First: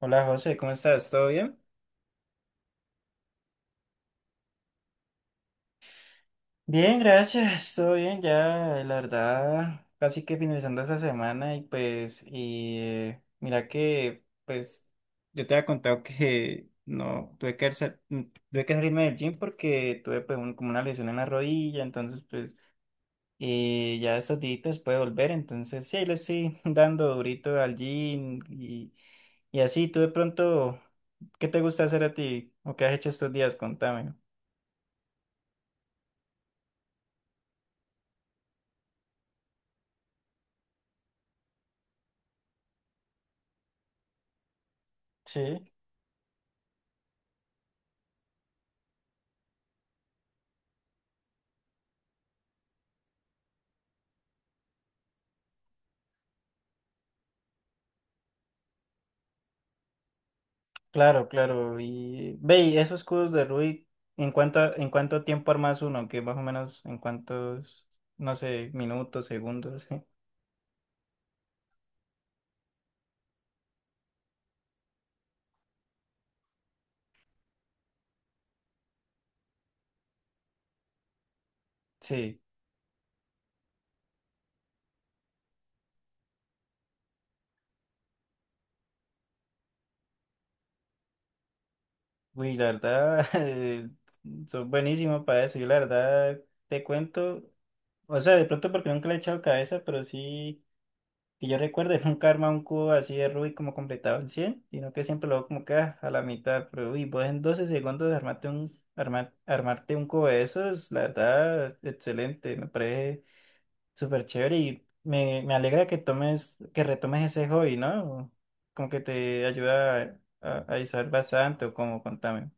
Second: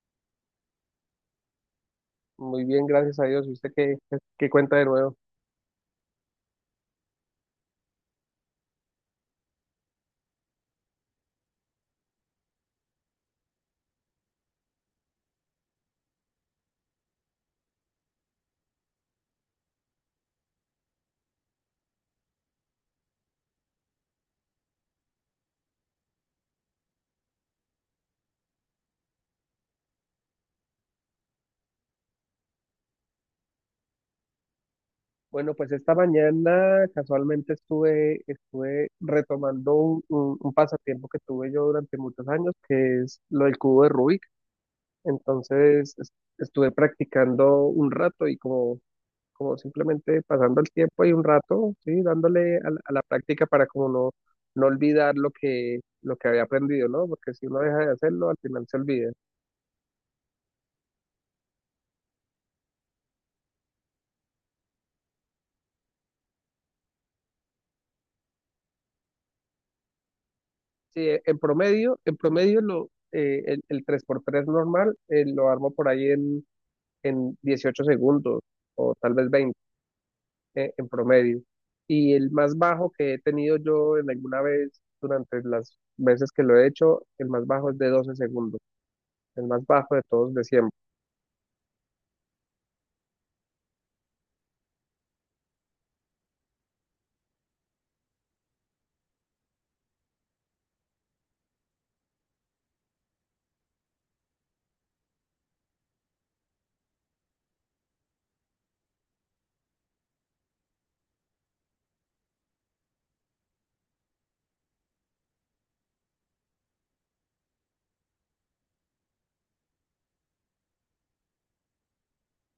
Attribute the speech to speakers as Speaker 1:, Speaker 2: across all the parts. Speaker 1: Hola José, ¿cómo estás? ¿Todo bien?
Speaker 2: Muy bien, gracias a Dios. ¿Y usted qué cuenta de nuevo?
Speaker 1: Bien, gracias, todo bien ya, la verdad, casi que finalizando esta semana y pues, y mira que, pues, yo te había contado que no, tuve que, tuve que salirme del gym porque tuve pues como una lesión en la rodilla, entonces pues, ya estos días puede volver, entonces sí, ahí le estoy dando durito al gym y así, tú de pronto, ¿qué te gusta hacer a ti o qué has hecho estos días? Contame.
Speaker 2: Bueno, pues esta mañana casualmente estuve retomando un pasatiempo que tuve yo durante muchos años, que es lo del cubo de Rubik.
Speaker 1: Sí.
Speaker 2: Entonces es- Estuve practicando un rato y como simplemente pasando el tiempo y un rato, sí, dándole a la práctica para como no olvidar lo que había aprendido, ¿no? Porque si uno deja de hacerlo, al final se olvida.
Speaker 1: Claro, claro. Y ve, y esos cubos de Rubik, ¿en cuánto tiempo armas uno? Que más o menos en cuántos, no sé, minutos, segundos.
Speaker 2: Sí, en promedio el 3x3 normal lo armo por ahí en 18 segundos o tal vez 20 en promedio. Y el
Speaker 1: Sí.
Speaker 2: más bajo que he tenido yo en alguna vez durante las veces que lo he hecho, el más bajo es de 12 segundos, el más bajo de todos de siempre.
Speaker 1: Uy, la verdad, son buenísimos para eso. Yo la verdad te cuento, o sea, de pronto porque nunca le he echado cabeza, pero sí. Que yo recuerde, nunca arma un cubo así de Rubik como completado en 100 sino que siempre lo hago como que ah, a la mitad. Pero uy, vos en 12 segundos armarte un, armarte un cubo de esos, la verdad, excelente. Me parece súper chévere y me alegra que tomes, que retomes ese hobby, ¿no? Como que te ayuda a distraer bastante o como, contame.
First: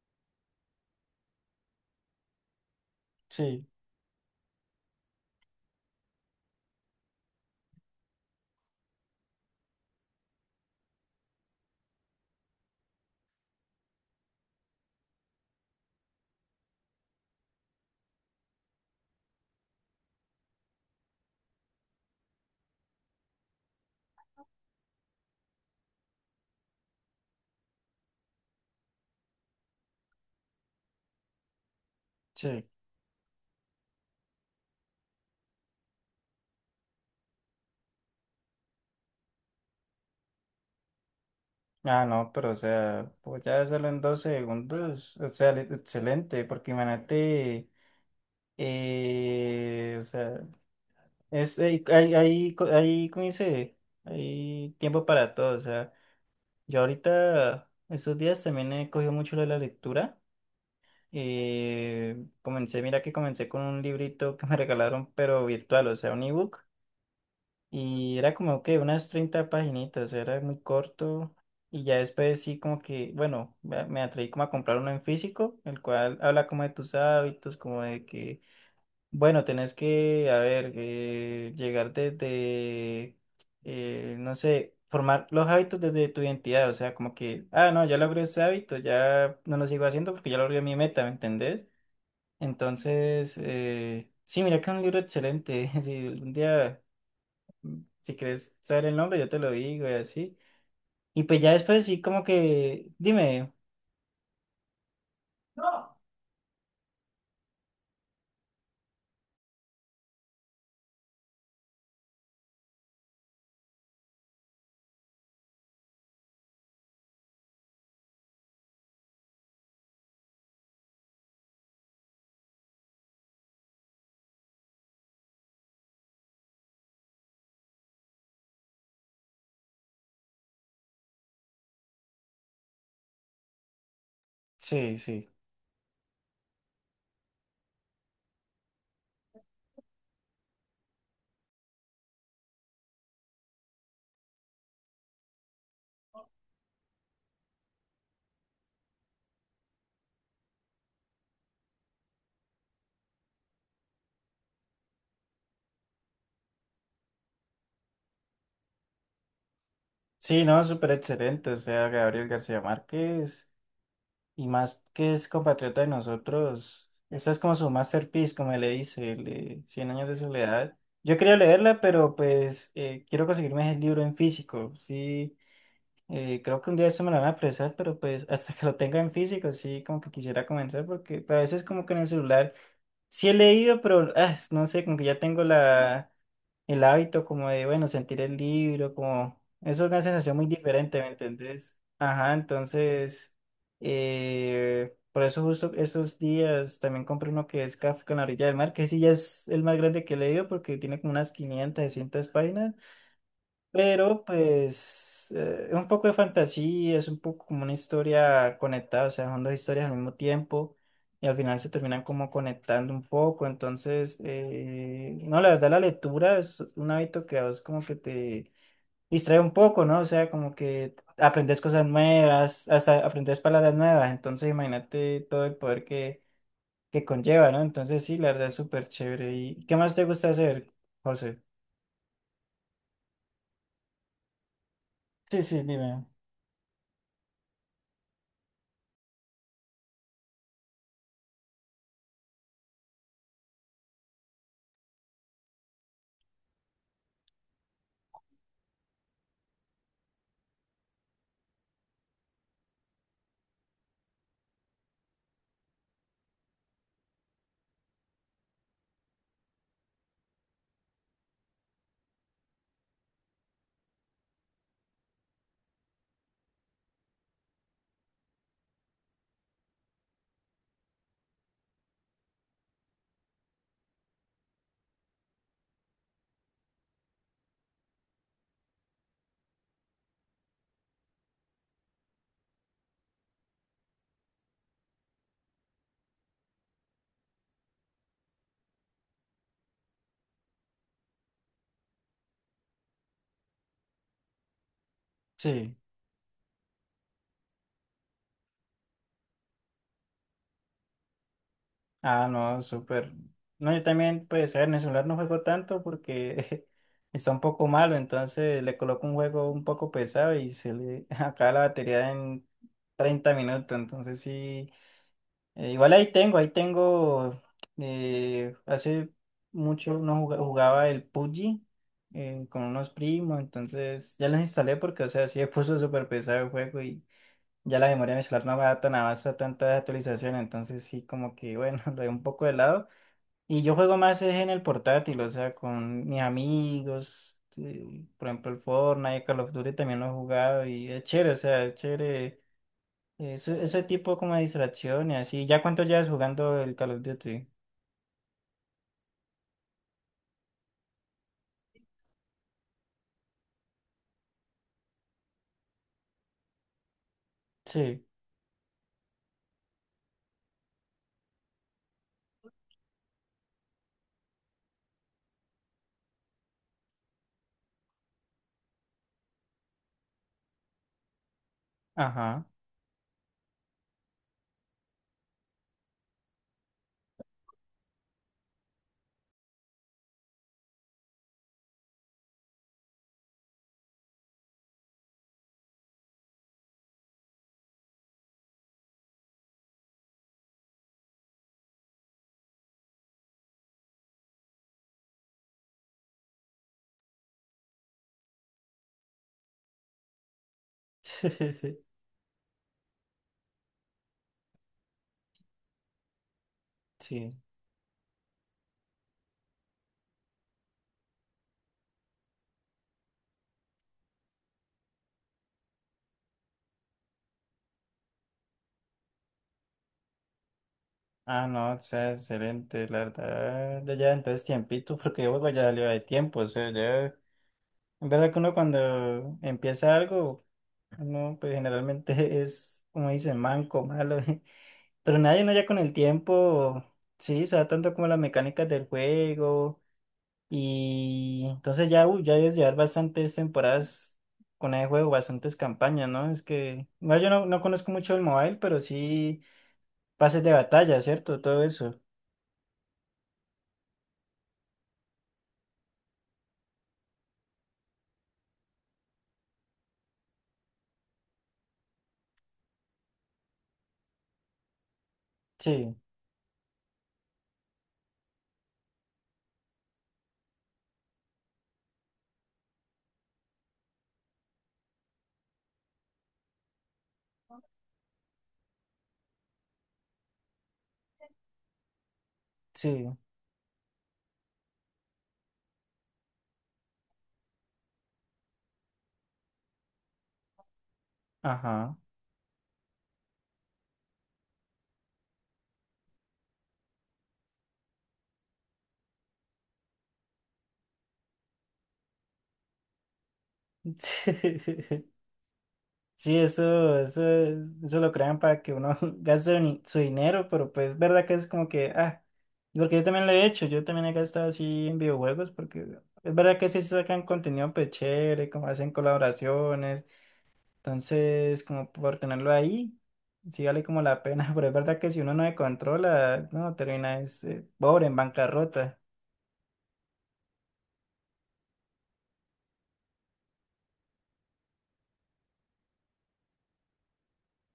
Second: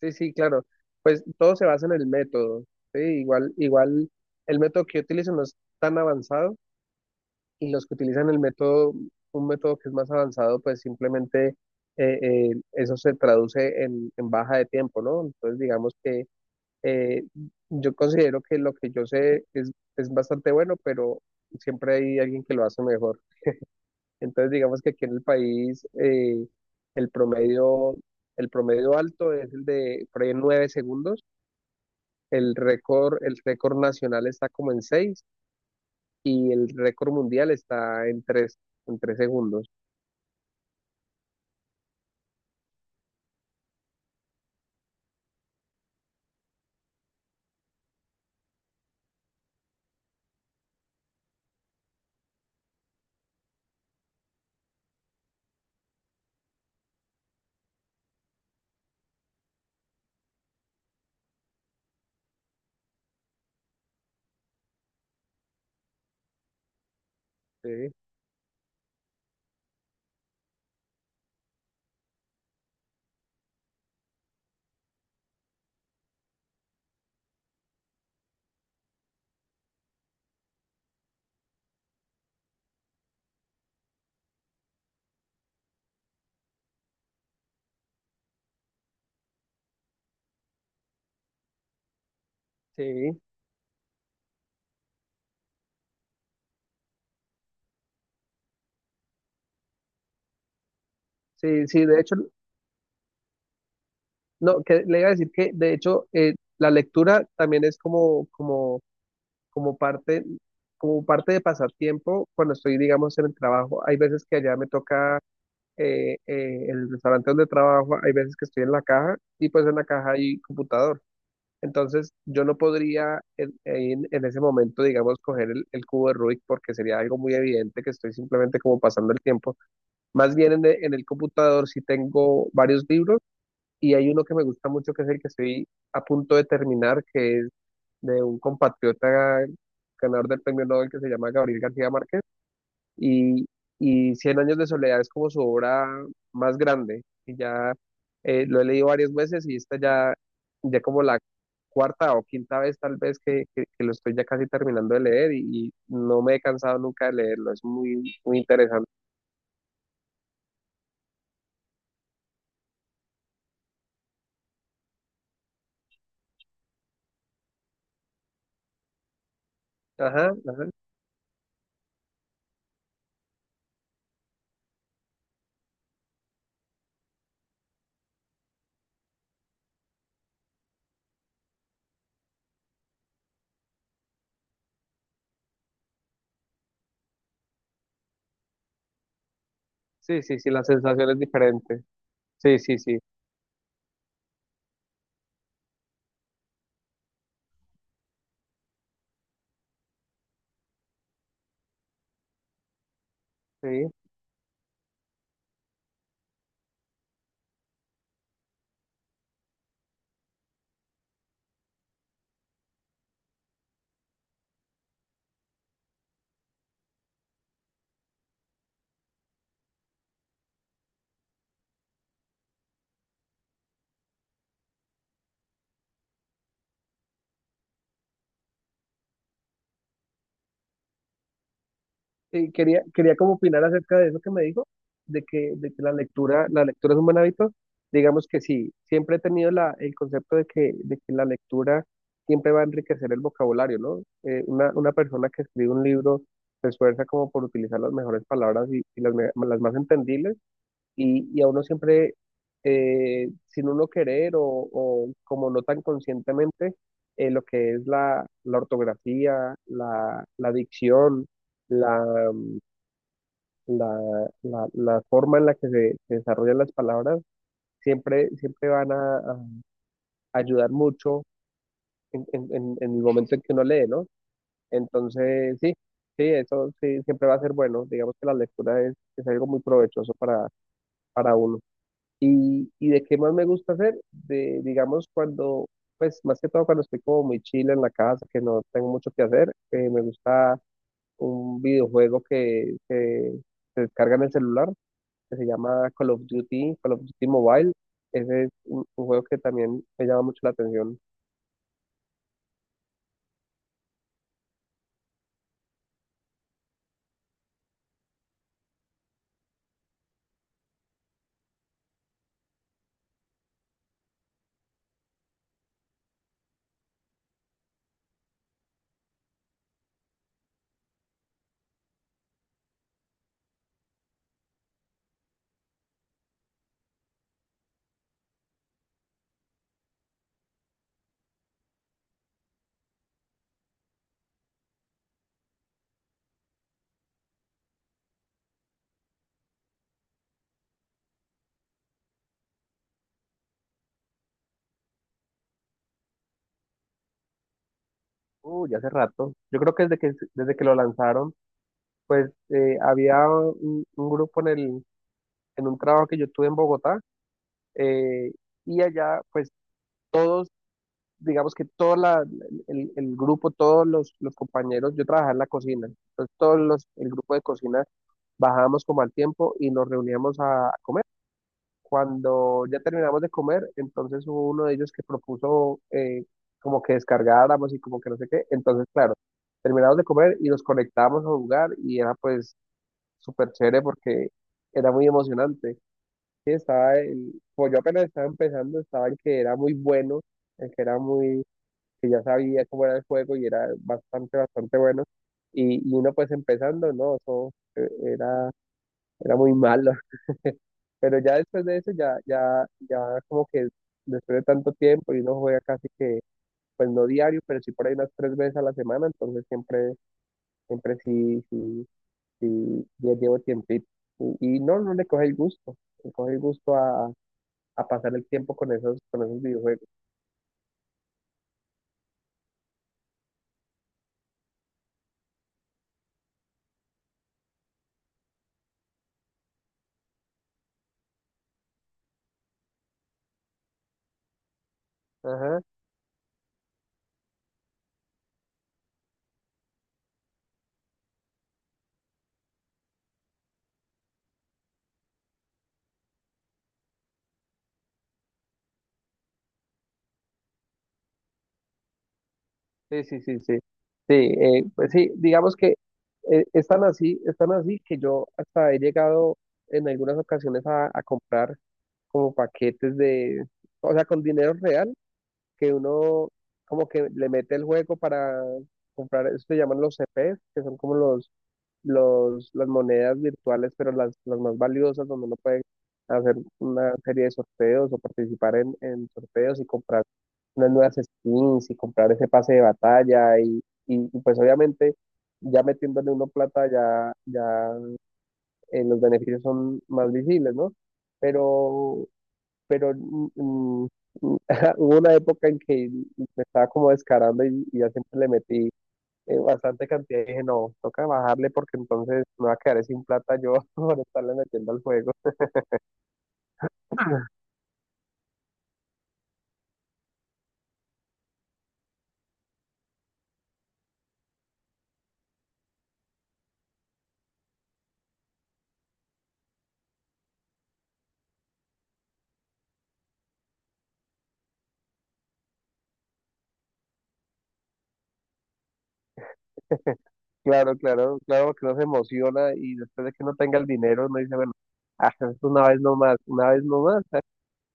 Speaker 2: Sí, sí, claro. Pues todo se basa en el método, ¿sí? Igual,
Speaker 1: Sí,
Speaker 2: igual el método que yo utilizo no es tan avanzado y los que utilizan el método, un método que es más avanzado, pues simplemente eso se traduce en baja de tiempo, ¿no? Entonces, digamos que eh, yo considero que lo que yo sé es bastante bueno, pero siempre hay alguien que lo hace mejor. Entonces, digamos que aquí en el país el promedio, el promedio alto es el de por ahí en 9 segundos. El
Speaker 1: sí.
Speaker 2: récord, el récord nacional está como en 6 y el récord mundial está en tres segundos.
Speaker 1: Ah, no, pero o sea, pues ya hacerlo en 12 segundos, o sea, excelente, porque imagínate. O sea, es, hay, ¿cómo dice? Hay tiempo para todo. O sea, yo ahorita, estos días también he cogido mucho lo de la lectura. Comencé, mira que comencé con un librito que me regalaron, pero virtual, o sea, un ebook.
Speaker 2: Sí,
Speaker 1: Y era como que unas 30 paginitas, o sea, era muy corto. Y ya después sí como que, bueno, me atreví como a comprar uno en físico, el cual habla como de tus hábitos, como de que bueno, tenés que, a ver, llegar desde, no sé, formar los hábitos desde tu identidad, o sea, como que, ah, no, ya logré ese hábito, ya no lo sigo haciendo porque ya logré mi meta, ¿me entendés?
Speaker 2: sí,
Speaker 1: Entonces, sí, mira que es un libro excelente, si un día, si quieres saber el nombre, yo te lo digo y así. Y pues ya
Speaker 2: sí, sí,
Speaker 1: después
Speaker 2: de
Speaker 1: sí,
Speaker 2: hecho,
Speaker 1: como que, dime.
Speaker 2: no, que le iba a decir que de
Speaker 1: No.
Speaker 2: hecho la lectura también es como parte, como parte de pasatiempo cuando estoy, digamos, en el trabajo. Hay veces que allá me toca el restaurante donde trabajo, hay veces que estoy en la caja y pues en la caja hay computador. Entonces yo no podría en, en ese momento, digamos, coger el cubo de Rubik porque sería algo muy evidente que estoy simplemente como pasando el tiempo. Más bien en, en el computador sí tengo varios libros. Y hay uno que me gusta mucho,
Speaker 1: Sí,
Speaker 2: que es el que
Speaker 1: sí.
Speaker 2: estoy a punto de terminar, que es de un compatriota ganador del premio Nobel que se llama Gabriel García Márquez. Y, y Cien años de soledad es como su obra más grande. Y ya lo he leído varias veces y esta ya, ya como la cuarta o quinta vez tal vez que lo estoy ya casi terminando de leer y no me he cansado nunca de leerlo. Es muy, muy interesante.
Speaker 1: Sí, no, súper excelente, o sea, Gabriel García Márquez. Y más que es compatriota de nosotros, esa es como su masterpiece, como le dice, el de Cien años de
Speaker 2: Ajá, ajá.
Speaker 1: soledad. Yo quería leerla, pero pues quiero conseguirme el libro en físico. Sí, creo que un día eso me lo van a prestar, pero pues hasta que lo tenga en físico, sí, como que quisiera comenzar, porque pues, a veces como que en el celular sí he leído, pero ah, no sé, como que ya tengo la, el hábito como de, bueno, sentir el libro, como, eso es una
Speaker 2: Sí,
Speaker 1: sensación
Speaker 2: sí,
Speaker 1: muy
Speaker 2: sí, la
Speaker 1: diferente, ¿me
Speaker 2: sensación es
Speaker 1: entendés?
Speaker 2: diferente.
Speaker 1: Ajá,
Speaker 2: Sí, sí, sí.
Speaker 1: entonces, por eso justo esos días también compré uno que es Kafka en la orilla del mar, que sí ya es el más grande que he leído porque tiene como unas 500, 600 páginas.
Speaker 2: Sí.
Speaker 1: Pero pues es un poco de fantasía, es un poco como una historia conectada, o sea, son dos historias al mismo tiempo y al final se terminan como conectando un poco, entonces, no, la verdad la lectura es un hábito que a vos como que te distrae un poco, ¿no? O sea, como que aprendes cosas nuevas, hasta aprendes palabras nuevas, entonces imagínate todo el poder que conlleva, ¿no? Entonces sí, la verdad es súper chévere. ¿Y qué más te gusta hacer, José?
Speaker 2: Quería como opinar acerca de eso que me dijo, de
Speaker 1: Sí,
Speaker 2: que,
Speaker 1: sí,
Speaker 2: de que la
Speaker 1: dime.
Speaker 2: lectura, la lectura es un buen hábito. Digamos que sí, siempre he tenido el concepto de que la lectura siempre va a enriquecer el vocabulario, ¿no? Una persona que escribe un libro se esfuerza como por utilizar las mejores palabras y las más entendibles y a uno siempre, sin uno querer o como no tan conscientemente, lo que es la ortografía, la dicción, la, la forma en la que se desarrollan las palabras siempre van a ayudar mucho en, en el momento en que uno lee, ¿no? Entonces, sí, sí, eso sí, siempre va a ser bueno. Digamos que la lectura es algo muy provechoso para uno. Y de qué más me gusta hacer, digamos, cuando, pues más que todo cuando estoy como muy chile en la casa, que no tengo mucho que hacer, me gusta un videojuego se descarga en el celular que se
Speaker 1: Sí.
Speaker 2: llama Call of Duty Mobile. Ese es un juego que también me llama mucho la atención.
Speaker 1: Ah, no, súper. No, yo también, pues, a ver, en el celular no juego tanto porque está un poco malo, entonces le coloco un juego un poco pesado y se le acaba la batería en 30 minutos, entonces sí. Igual ahí tengo, hace mucho no juga- jugaba el PUBG con unos primos, entonces ya los instalé porque, o sea, sí me puso súper pesado el juego y ya la memoria muscular no me da tan avance a tantas actualizaciones, entonces sí, como que bueno, lo dejo un poco de lado. Y yo juego más es en el portátil, o sea, con mis amigos, sí, por ejemplo, el Fortnite, Call of Duty también lo he jugado y es chévere, o sea, es chévere. Eso, ese tipo como de distracción y así. ¿Ya cuánto llevas jugando el Call of Duty?
Speaker 2: Ya hace rato. Yo creo que desde que lo lanzaron, pues había un grupo en un trabajo que yo tuve en Bogotá,
Speaker 1: Sí,
Speaker 2: eh, y allá, pues todos, digamos que el grupo, todos los compañeros, yo trabajaba en la cocina, entonces el grupo de cocina bajábamos como al tiempo y nos reuníamos a comer.
Speaker 1: ajá.
Speaker 2: Cuando ya terminamos de comer, entonces hubo uno de ellos que propuso como que descargáramos y como que no sé qué. Entonces, claro, terminamos de comer y nos conectábamos a jugar y era pues súper chévere porque era muy emocionante. Sí, estaba el, pues yo apenas estaba empezando, estaba el que era muy bueno, el que era muy, que ya sabía cómo era el juego y era bastante, bastante bueno. Y uno pues empezando, ¿no? Eso eh, era, era muy malo. Pero ya después de eso, ya como que después de tanto tiempo y uno juega casi que, pues no
Speaker 1: Sí.
Speaker 2: diario, pero sí por ahí unas tres veces a la semana, entonces siempre sí, sí, sí, ya llevo tiempito. Y no, no le coge el gusto, le coge el gusto a pasar el tiempo con esos videojuegos.
Speaker 1: Ah, no, o sea, excelente, la verdad. Ya lleva entonces tiempito, porque yo juego ya salió de tiempo, o sea, ya. Es verdad que uno cuando empieza algo, uno pues generalmente es, como dicen, manco, malo, pero nadie uno
Speaker 2: Ajá,
Speaker 1: ya con el tiempo, sí, sabe tanto como las mecánicas del juego, y entonces ya, uy, ya debes llevar bastantes temporadas con el juego, bastantes campañas, ¿no? Es que, bueno, yo no, no conozco mucho el mobile, pero sí pases de batalla, ¿cierto? Todo eso.
Speaker 2: sí, sí, sí, sí. Sí, pues sí, digamos que están así que yo hasta he llegado en algunas ocasiones a comprar como paquetes de, o sea, con dinero real, que
Speaker 1: Sí,
Speaker 2: uno como que le mete el juego para comprar, eso se llaman los CPs, que son como las monedas virtuales, pero las más valiosas, donde uno puede hacer una serie de sorteos o participar en sorteos y comprar unas nuevas skins y comprar ese pase de
Speaker 1: sí,
Speaker 2: batalla y pues obviamente ya metiéndole uno plata ya los beneficios son más visibles, ¿no?
Speaker 1: ajá.
Speaker 2: Pero pero hubo una época en que me estaba como descarando y ya siempre le metí bastante cantidad y dije, no, toca bajarle porque entonces me va a quedar sin plata yo por estarle metiendo al juego.
Speaker 1: Sí, eso lo crean para que uno gaste ni- su dinero, pero pues es verdad que es como que, ah, porque yo también lo he hecho, yo también he gastado así en videojuegos, porque es verdad que sí sacan contenido pues chévere, como hacen colaboraciones, entonces como por tenerlo ahí, sí vale como la pena, pero es verdad que si uno no se controla, no, termina es pobre, en bancarrota,
Speaker 2: Claro, claro, claro que uno se emociona y después de que no tenga el dinero uno dice, bueno, es una vez nomás, una vez nomás. ¿Sabes?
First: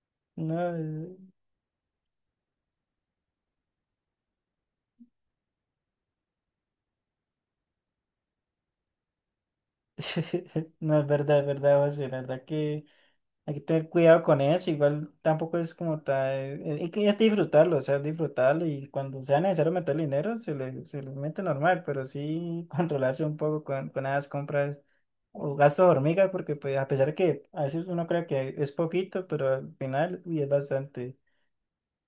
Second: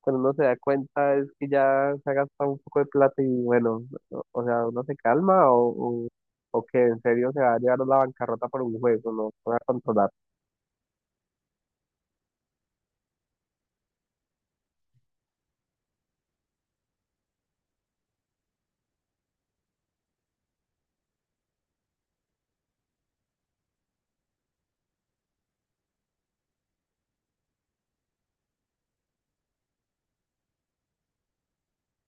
Speaker 2: Cuando uno se
Speaker 1: no,
Speaker 2: da cuenta es que ya se ha gastado un poco de plata y bueno, o sea, uno se calma o que en serio se va a llevar a la bancarrota por un juego, no se va a controlar.
Speaker 1: no, es verdad, José, la verdad que... Hay que tener cuidado con eso, igual tampoco es como tal, hay que es disfrutarlo, o sea, disfrutarlo y cuando sea necesario meter dinero, se le mete normal, pero sí controlarse un poco con esas compras o gastos de hormiga, porque pues a pesar que a veces uno cree que es poquito, pero al final, uy, es bastante.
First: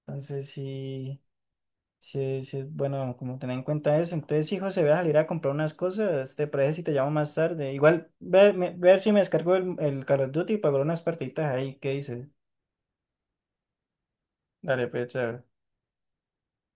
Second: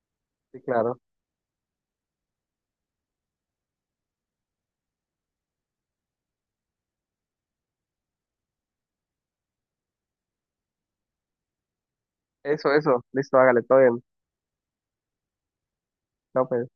Speaker 1: Entonces
Speaker 2: Sí, claro.
Speaker 1: sí, sí, sí, es bueno, como tener en cuenta eso. Entonces, hijo, se ve a salir a comprar unas cosas, te parece si te llamo más tarde. Igual ver, ver si me descargo el Call of Duty y pagar unas partiditas ahí, ¿qué dices?
Speaker 2: Eso, eso. Listo, hágale, todo bien.
Speaker 1: Dale, pues, chao.
Speaker 2: Chao, pues.